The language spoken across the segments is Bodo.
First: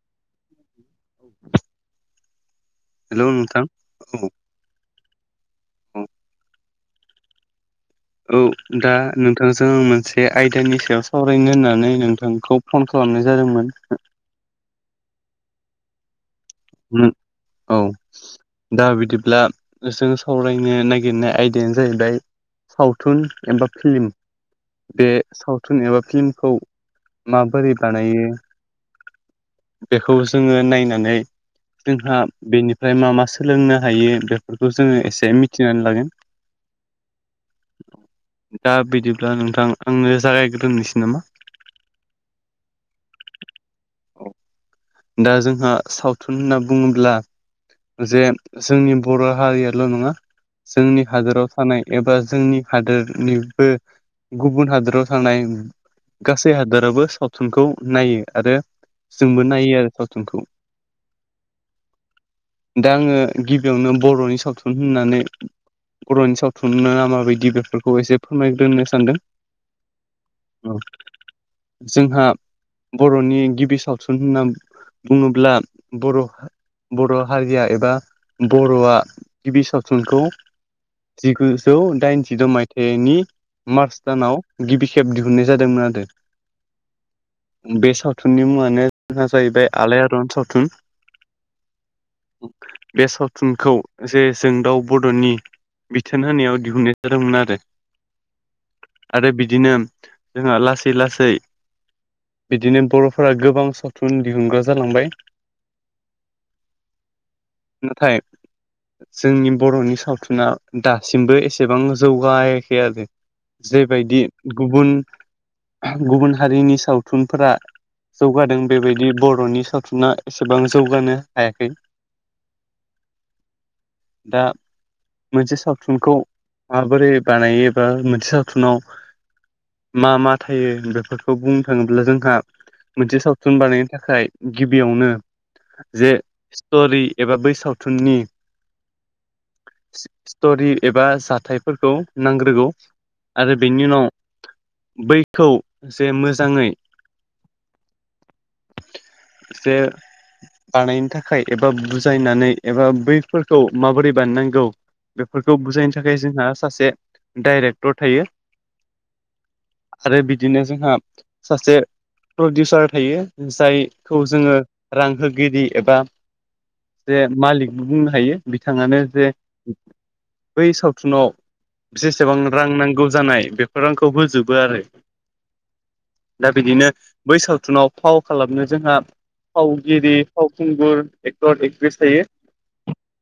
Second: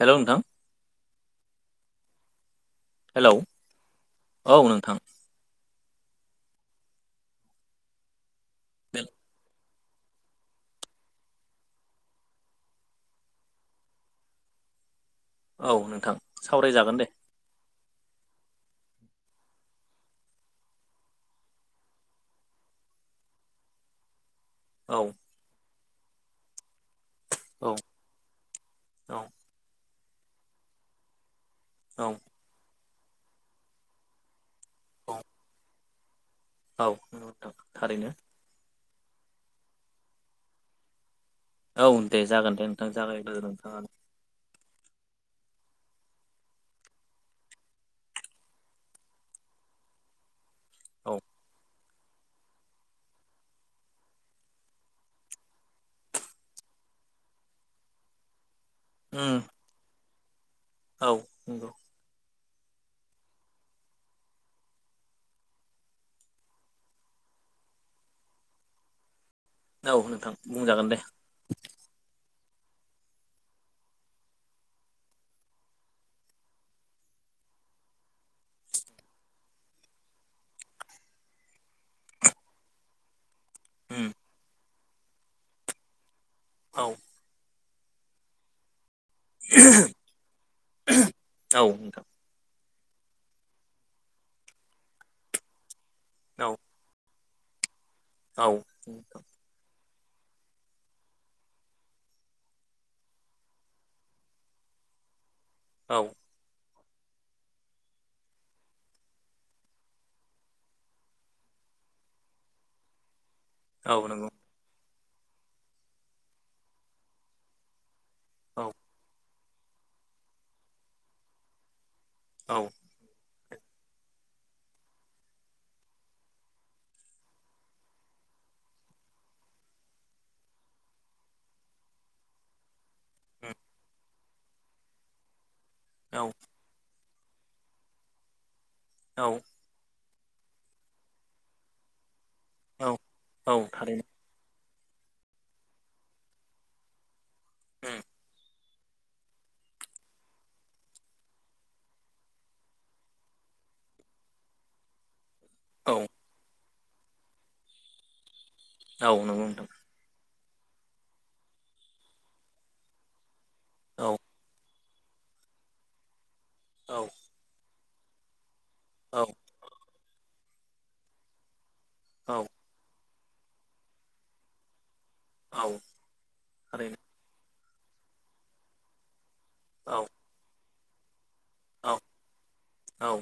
हेलौ नोंथां हेलौ नोंथां औ औ नोंथां। औ औ दा नोंथां जोङो मोनसे आयदानि सायाव सावरायनो होननानै नोंथांखौ फन खालामनाय जादोंमोन। औ नोंथां। सावरायजागोन उम दे औ। दा बिदिब्ला जों सावरायनो नागिरनाय आयदायानो जाहैबाय सावथुन एबा फिल्म औ बे सावथुन एबा फिल्मखौ माबोरै औ बानायो? औ बेखौ जोङो नायनानै औ जोंहा बेनिफ्राय मा मा सोलोंनो हायो बे बेखौ जोङो औ एसे मिथिनानै लागोन। औ नां थारैनो दा बिदिब्ला नोंथां आंनो जागायग्रदोंनोसै नामा? औ दे जागोन दे नोंथां जागायग्रो नोंथाङानो। दा जोंहा सावथुन होनना बुङोब्ला जे जोंनि बर' हारियाल' नङा जोंनि औ हादोराव थानाय एबा जोंनि हादोरनिबो गुबुन हादोराव थांनाय गासै हादोराबो सावथुनखौ नायो आरो उम जोंबो नायो आरो सावथुनखौ। औ नोंगौ। दा आङो गिबियावनो बर'नि सावथुन होननानै बर'नि सावथुननो माबायदि बेफोरखौ एसे फोरमायग्रोनो सानदों। औ नोंथां बुंजागोन दे। जोंहा बर'नि गिबि सावथुन होनना बुङोब्ला बर' बर' हारिया एबा बर'आ गिबि सावथुनखौ जिगुजौ दाइनजिद' माइथाइनि मार्च उम दानाव गिबि खेब दिहुननाय जादोंमोन आरो। औ बे सावथुननि मुङानो जोंहा जाहैबाय आलायारन सावथुन औ नोंथां बे सावथुनखौ जे जों दाउ बड'नि बिथोन औ होनायाव दिहुननाय जादोंमोन आरो। औ आरो बिदिनो जोंहा लासै लासै बिदिनो बर'फोरा गोबां सत थुन दिहुनग्रा जालांबाय। औ नाथाय जोंनि बर'नि सावथुना दासिमबो एसेबां जौगायाखै आरो। औ जेबायदि नंगौ गुबुन गुबुन हारिनि सावथुनफोरा जौगादों। औ बेबायदि बर'नि सावथुना एसेबां जौगानो हायाखै। औ दा मोनसे सावथुनखौ माबोरै बानायोबा मोनसे सावथुनाव मा मा थायो बेफोरखौ बुंनो थाङोब्ला जोंहा मोनसे उम सावथुन बानायनो थाखाय गिबियावनो जे औ स्ट'रि एबा बै सावथुननि औ स्टरि एबा जाथायफोरखौ नांग्रोगौ औ औ आरो बेनि थारैनो उनाव बैखौ जे मोजाङै उम से बानायनो थाखाय एबा बुजायनानै एबा बैफोरखौ माबोरै बानायनांगौ? बेफोरखौ बुजायनो औ थाखाय जोंहा सासे डाइरेक्टर थायो। औ नंगौ नोंथां। आरो बिदिनो जोंहा सासे प्रडिउसार थायो। औ जायखौ जोङो रां होगिरि एबा औ जे मालिक बुंनो हायो बिथाङानो औ जे बै सावथुनाव जसेबां औ रां नांगौ जानाय बेफोर रांखौ होजोबो आरो। औ दा बिदिनो थारैनो बै सावथुनाव फाव खालामनो जोंहा औ फावगिरि फावखुंगुर एकटर औ एकट्रिस थायो। औ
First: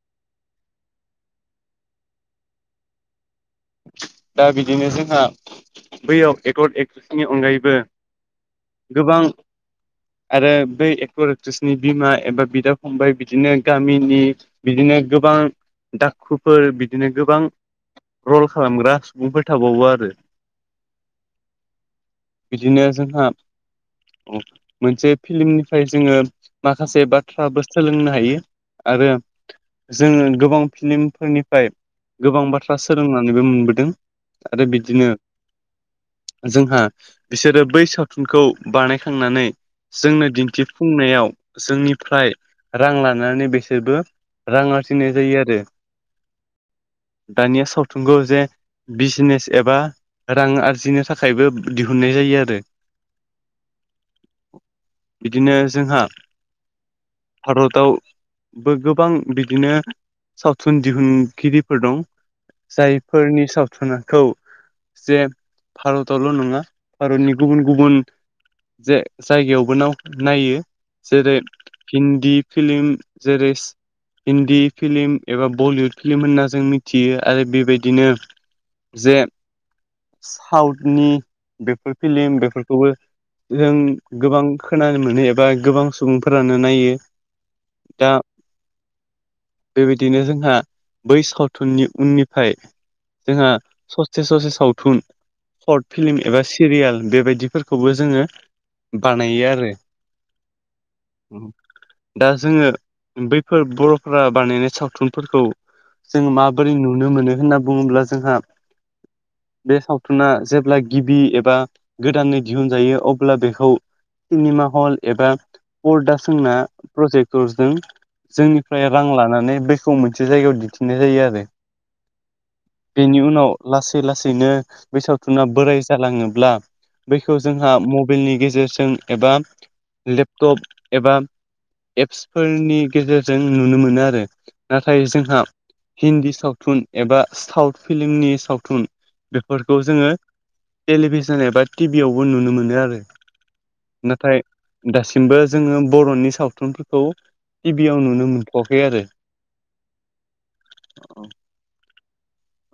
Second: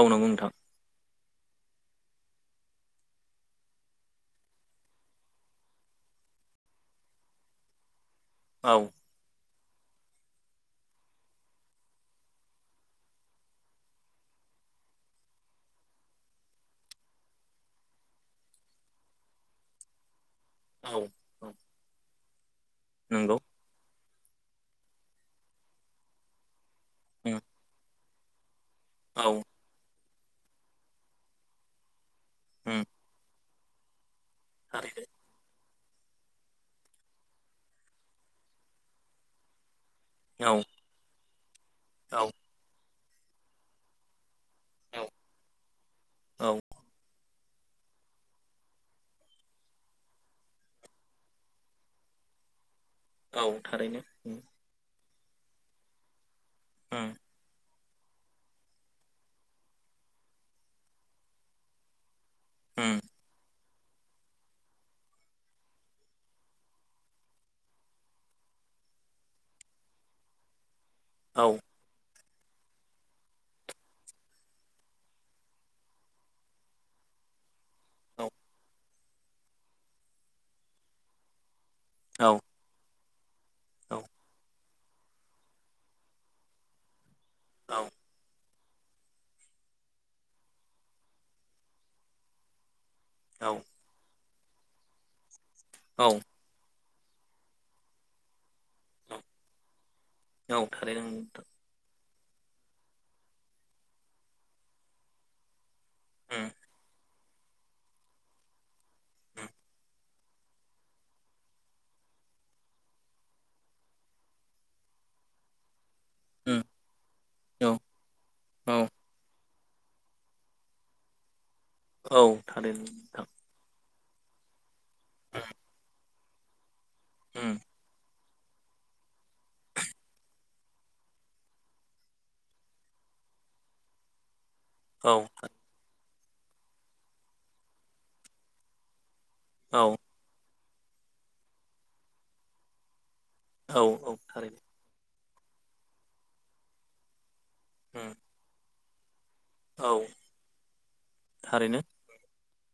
औ नंगौ नोंथां। दा बिदिनो जोंहा बैयाव एक्कर्ड एक्ट्रिसनि अनगायैबो औ गोबां आरो बै एक्टर एक्ट्रिसनि बिमा एबा बिदा फंबाय बिदिनो गामिनि बिदिनो गोबां दाखुफोर बिदिनो गोबां रल खालामग्रा सुबुंफोरै थाबावो आरो। औ औ बिदिनो जोंहा नंगौ मोनसे फिल्मनिफ्राय जोङो माखासे उम बाथ्राबो सोलोंनो हायो आरो औ जोङो गोबां फिल्मफोरनिफ्राय गोबां बाथ्रा उम सोलोंनानैबो मोनबोदों। आरो थारैनो बिदिनो जोंहा बिसोरो बै सावथुनखौ बानायखांनानै जोंनो औ दिन्थिफुंनायाव औ जोंनिफ्राय रां लानानै बिसोरबो रां औ आरजिनाय जायो आरो दानिया सावथुनखौ जे बिजनेस एबा रां आरजिनो थाखायबो दिहुननाय जायो आरो। औ थारैनो बिदिनो जोंहा ओ भारतावबो गोबां बिदिनो सावथुन दिहुनगिरिफोर दं। उम जायफोरनि सावथुनाखौ जे भारतावल' नङा भारतनि गुबुन गुबुन जे जायगायावबो नायो जेरै औ हिन्दी फिलम जेरैस हिन्दी फिलिम एबा बलिउद फिलि्म होनना जों मिथियो। आरो बेबायदिनो औ जे साउथनि बेफोर औ फिल्म बेफोरखौबो जों गोबां खोनानो मोनो एबा गोबां सुबुंफोरानो नायो औ दा बेबायदिनो जोंहा बै सावथुननि उननिफ्राय जोंहा ससे ससे सावथुन सर्ट औ औ फिल्म एबा सिरियाल बेबायदिफोरखौबो जोङो बानायो आरो। औ थारैनो नोंथां दा जोङो बैफोर बर'फोरा बानायनाय सावथुनफोरखौ जों उम मा नुनो मोनो होनना बुङोब्ला जोंहा बे सावथुन सावथुना जेब्ला गिबि एबा गोदानै दिहुनजायो अब्ला बेखौ सिनेमा हल एबा अर्दा सोंना उम प्रजेक्टरजों औ औ जोंनिफ्राय रां लानानै बे सम मोनसे जायगायाव दिन्थिनाय जायो आरो औ थारै बेनि नोंथां उनाव लासै लासैनो बे सावथुना बोराय जालाङोब्ला बैखौ उम जोंहा म मबाइलनि गेजेरजों एबा लेपटप एबा एप्सफोरनि गेजेरजों नुनो मोनो आरो नाथाय औ जोंहा हिन्दी सावथुन एबा साउथ फिलिमनि सावथुन बेफोरखौ औ जोङो टेलिभिसन एबा टिभियावबो नुनो मोनो आरो औ औ नाथाय थारैनो दासिमबो जोङो बर'नि सावथुनफोरखौ टिभियाव उम नुनो मोनथ'वाखै आरो औ थारैनो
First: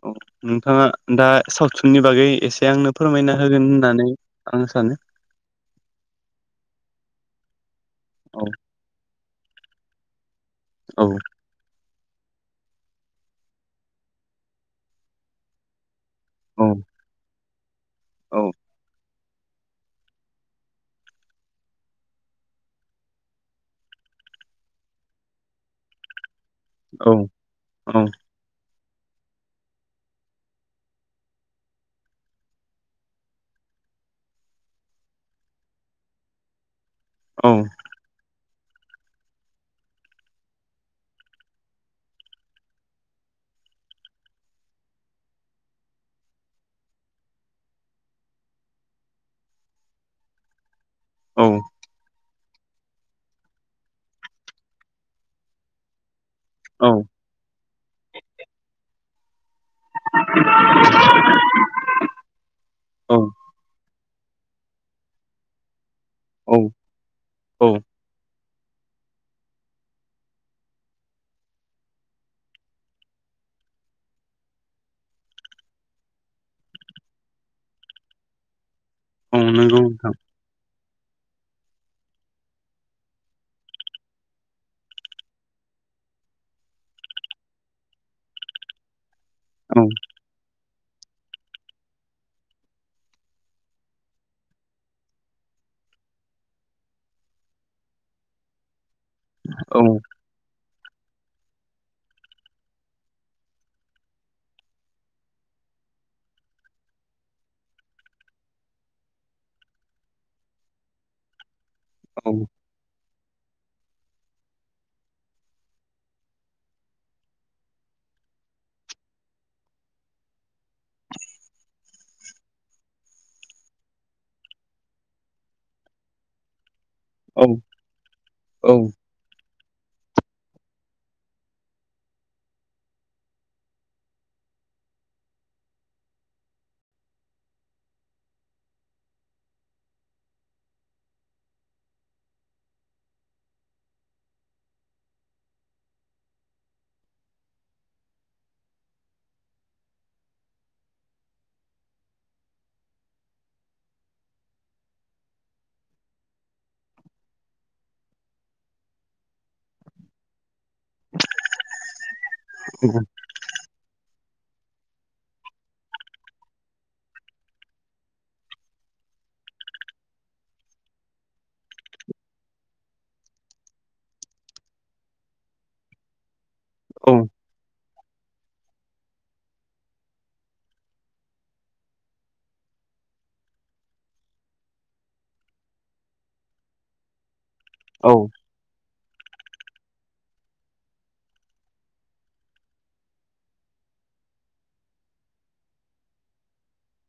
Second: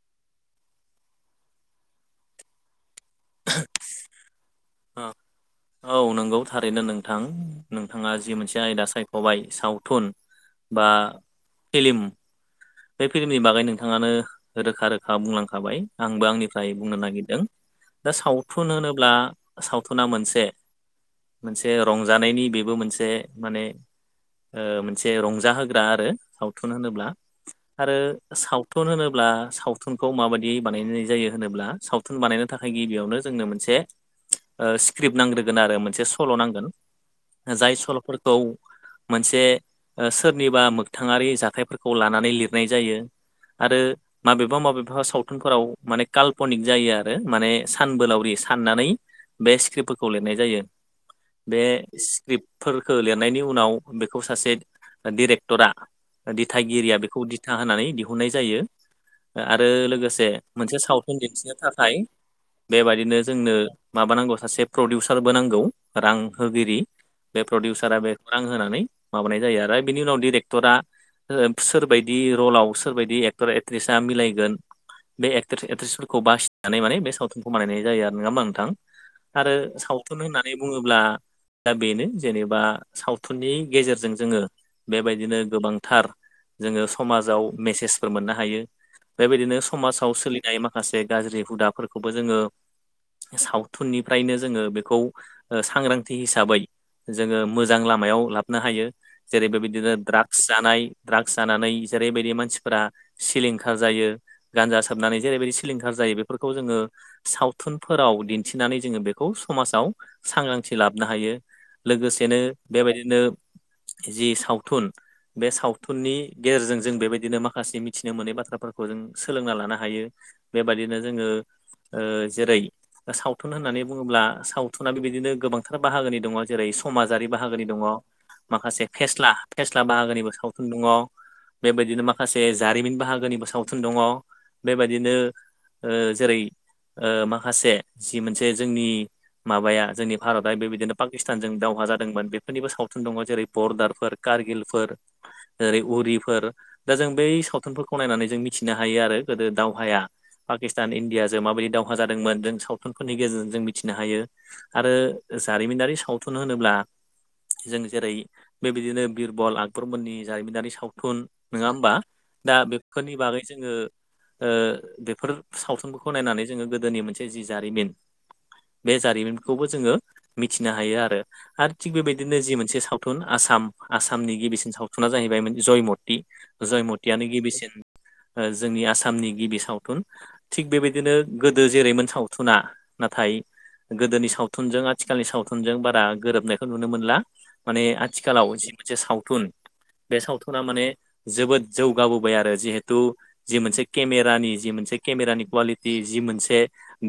औ नोंथाङा दा सावथुननि बागै एसे आंनो फोरमायना होगोन होननानै आं सानो ओ औ नंगौ थारैनो नोंथां नोंथाङा जि औ मोनसे आयदा साय खबाइ सावथुन बा औ फिलिम बे फिल्मनि बागै नोंथाङानो रोखा रोखा बुंलांखाबाय आंबो औ आंनिफ्राय बुंनो नागिरदों दा सावथुन होनोब्ला सावथुना मोनसे मोनसे रंजानायनि बेबो मोनसे माने मोनसे रंजााहोग्रा आरो सावथुन औ होनोब्ला आरो औ सावथुन होनोब्ला सावथुनखौ माबायदि बानायनाय जायो होनोब्ला सावथुन बानायनानै थाखाय गिबियावनो जोंनो मोनसे स्क्रिप्ट नांग्रोगोन आरो मोनसे सल' नांगोन औ जाय सल'फोरखौ मोनसे सोरनिबा मोगथाङारि जाथायफोरखौ लानानै नानै लिरनाय जायो आरो माबेबा माबेबा सावथुनफोराव माने काल्पनिक जायो आरो माने सानबोलावरि साननानै बे स्क्रिप्टफोरखौ लिरनाय जायो बे स्क्रिप्ट फोरखौ लिरनायनि उनाव बेखौ सासे डिरेक्टरा औ दिथागिरिया बे खौ दिथा होनानै दिहुननाय जायो आरो लोगोसे मोनसे सावथुन दिन्थिनो थाखाय बेबायदिनो औ जोंनो माबा नांगौ सासे प्रडिउसारबो नांगौ रां होगिरि बे औ प्रडिउसारा बे रां होनानै माबानाय जायो आरो बिनि उनाव डिरेक्टरा सोरबायदि बिदि रलाव सोरबदि एक्टर एक्ट्रिसा मिलायगोन बे एक्ट्रिस एक्ट्रिसफोरखौ बासिनानै माने बे सावथुनखौ मानायनाय जायो नङा होमबा नोंथां औ आरो नंगौ नोंथां सावथुन होननानै बुङोब्ला दा बेनो जेनेबा सावथुननि गेजेरजों जोङो बेबायदिनो गोबांथार जोङो समाजाव मेसेजफोर मोननो हायो बेबायदिनो समाजाव सोलि माखासे गाज्रि हुदाफोरखौबो जोङो सावथुननिफ्रायनो जोङो बेखौ सांग्रांथि हिसाबै जोङो मोजां लामायाव लाबोनो हायो जेरै औ बेबायदिनो ड्राग्स जानाय ड्राग्स जानानै जेरैबायदि मानसिफोरा सिलिंखार जायो गान्जा साबनानै जेरैबायदि सिलिंखार जायो बेफोरखौ जोङो सावथुनफोराव दिन्थिनानै जोङो बेखौ समाजाव सांग्रांथि लाबोनो हायो लोगोसेनो औ बेबायदिनो जि सावथुन बे सावथुननि गेजेरजों जों बेबायदिनो माखासे मिथिनो मोनै बाथ्राफोरखौ जों सोलोंना लानो हायो बेबायदिनो जोङो जेरै सावथुन होननानै बुङोब्ला सावथुनाना बेबायदिनो गोबांथार बाहागोनि दङ जेरै समाजारि औ बाहागोनि दङ औ माखासे फेस्ला फेस्ला बाहागोनिबो सावथुन दङ बेबायदिनो माखासे जारिमिन बाहागोनिबो सावथुन दङ बेबायदिनो ओ ओ जेरै माखासे जि मोनसे जोंनि माबाया जोंनि भारतआ बेबायदिनो पाकिस्तानजों दावहा जादोंमोन बेफोरनिबो सावथुन दङ जेरै बरदारफोर। कारगिलफोर ओेरै उरिफोर। दा जों बै सावथुनफोरखौ नायनानै जों मिथिनो हायो आरो गोदो दावहाया। पाकिस्तान इण्डियाजों माबायदि दावहा जादोंमोन जों सावथुनफोरनि गेजेरजों जों मिथिनो हायो। आरो जारिमिनारि सावथुन होनोब्ला जों जेरै बेबायदिनो बिरबल आकबरमोननि जारिमिनारि सावथुन नङा होमबा दा बेफोरनि बागै जोङो ओ बेफोर सावथुनफोरखौ नायनानै जोङो गोदोनि मोनसे जि जारिमिन बे जारिमिनखौबो जोङो मिथिनो हायो आरो। आरो थिग बेबायदिनो जि मोनसे सावथुन आसाम आसामनि गिबिसिन सावथुना जाहैबाय जयमति। जयमतियानो गिबिसिन ओ जोंनि आसामनि गिबि सावथुन। थिग बेबायदिनो गोदो जेरैमोन सावथुना नाथाय गोदोनि सावथुनजों आथिखालनि सावथुनजों बारा गोरोबनायखौ नुनो मोनला। माने औ आथिखालाव जि मोनसे सावथुन बे सावथुना माने जोबोद जौगाबोबाय आरो जिहेथु जि मोनसे केमेरानि जि मोनसे केमेरानि कुवालिटि जि मोनसे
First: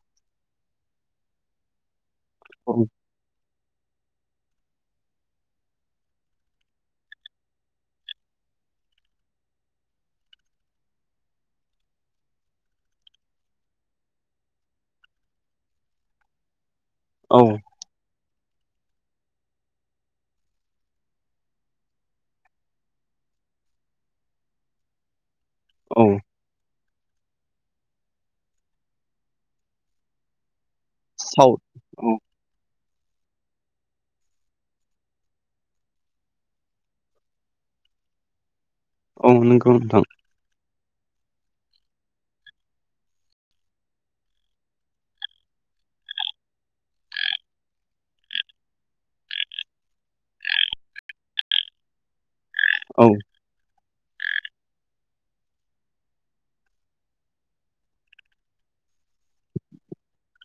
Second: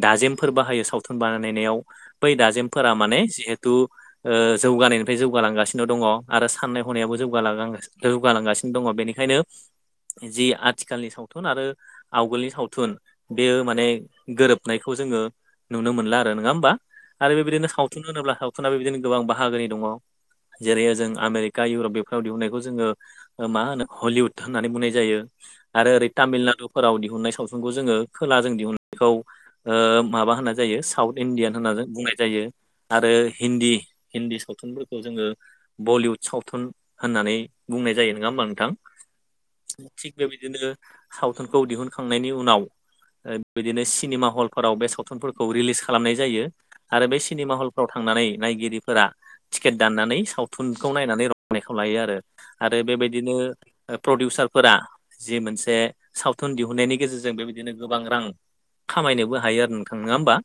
दाजेमफोर बाहायो सावथुन बानायनायाव बै औ दाजेमफोरा माने जिहेथु ओ जौगानायनिफ्राय जौगालांगासिनो दङ आरो साननाय हनायाबो जौगालां जौगालांगासिनो दङ। बेनिखायनो जि आथिखालनि सावथुन आरो आवगोलनि सावथुन बेयो माने गोरोबनायखौ जोङो नुनो मोनला आरो नङा ओमबा? आरो औ बेबायदिनो सावथुन होनोब्ला सावथुना बेबायदिनो गोबां बाहागोनि दङ। जेरै जों आमेरिका इउरप बेफोराव दिहुननायखौ जोङो मा होनो? हलिउद होननानै बुंनाय जायो आरो औ ओरै तामिलनाडु फोराव दिहुननाय सावथुनखौ जोङो खोला जों दिहुननायखौ ओ माबा होननाय जायो साउथ इण्डियान होननानै बुंनाय जायो आरो हिन्दी हिन्दी सावथुनफोरखौ जोङो बलिीउुद सावथुन होननानै बुंनाय जायो नङा होमबा नोंथां? औ नंगौ नोंथां थिग बेबायदिनो सावथुनखौ दिहुनखांनायनि उनाव बेबायदिनो सिनेमा हलफोराव बे सावथुनफोरखौ रिलिस खालामनाय जायो। आरो बे सिनेमा हलफ्राव थांनानै नायगिरिफोरा टिकेट दाननानै सावथुनखौ नायनानै रंनायखौ लायो आरो आरो औ बेबायदिनो प्रडिउसारफोरा जि मोनसे सावथुन दिहुननायनि गेजेरजों बेबायदिनो गोबां रां खामायनोबो हायो आरो नोंथां नङा ओमबा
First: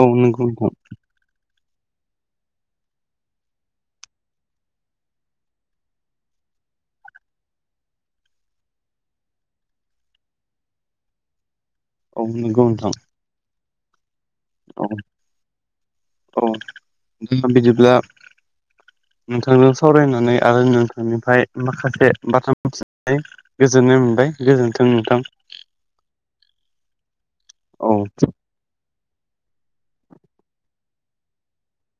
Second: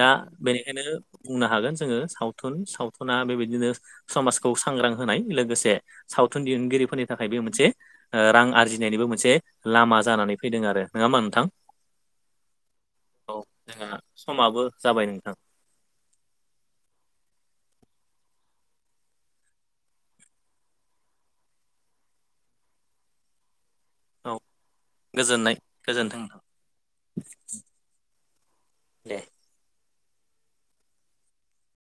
औ नंगौ नोंथां बेनिखायनो बुंनो हागोन जोङो सावथुन सावथुना बेबायदिनो समाजखौ सांग्रां होनाय लोगोसे सावथुन दिहुनगिरिफोरनि थाखाय बे मोन मोनसे ओ रां आरजिनायनिबो मोनसे लामा जानानै फैदों आरो नङा ओमबा नोंथां? औ नोंगौ नोंथां। औ जोंहा समाबो औ जाबाय नोंथां। औ दा बिदिब्ला नोंथांजों सावरायनानै आरो नोंथांनिफ्राय माखासे बाथ्रा मिथि नानै गोजोननाय मोनबाय औ गोजोन्थों नोंथां। गोजोननाय गोजोन्थों नोंथां। औ दे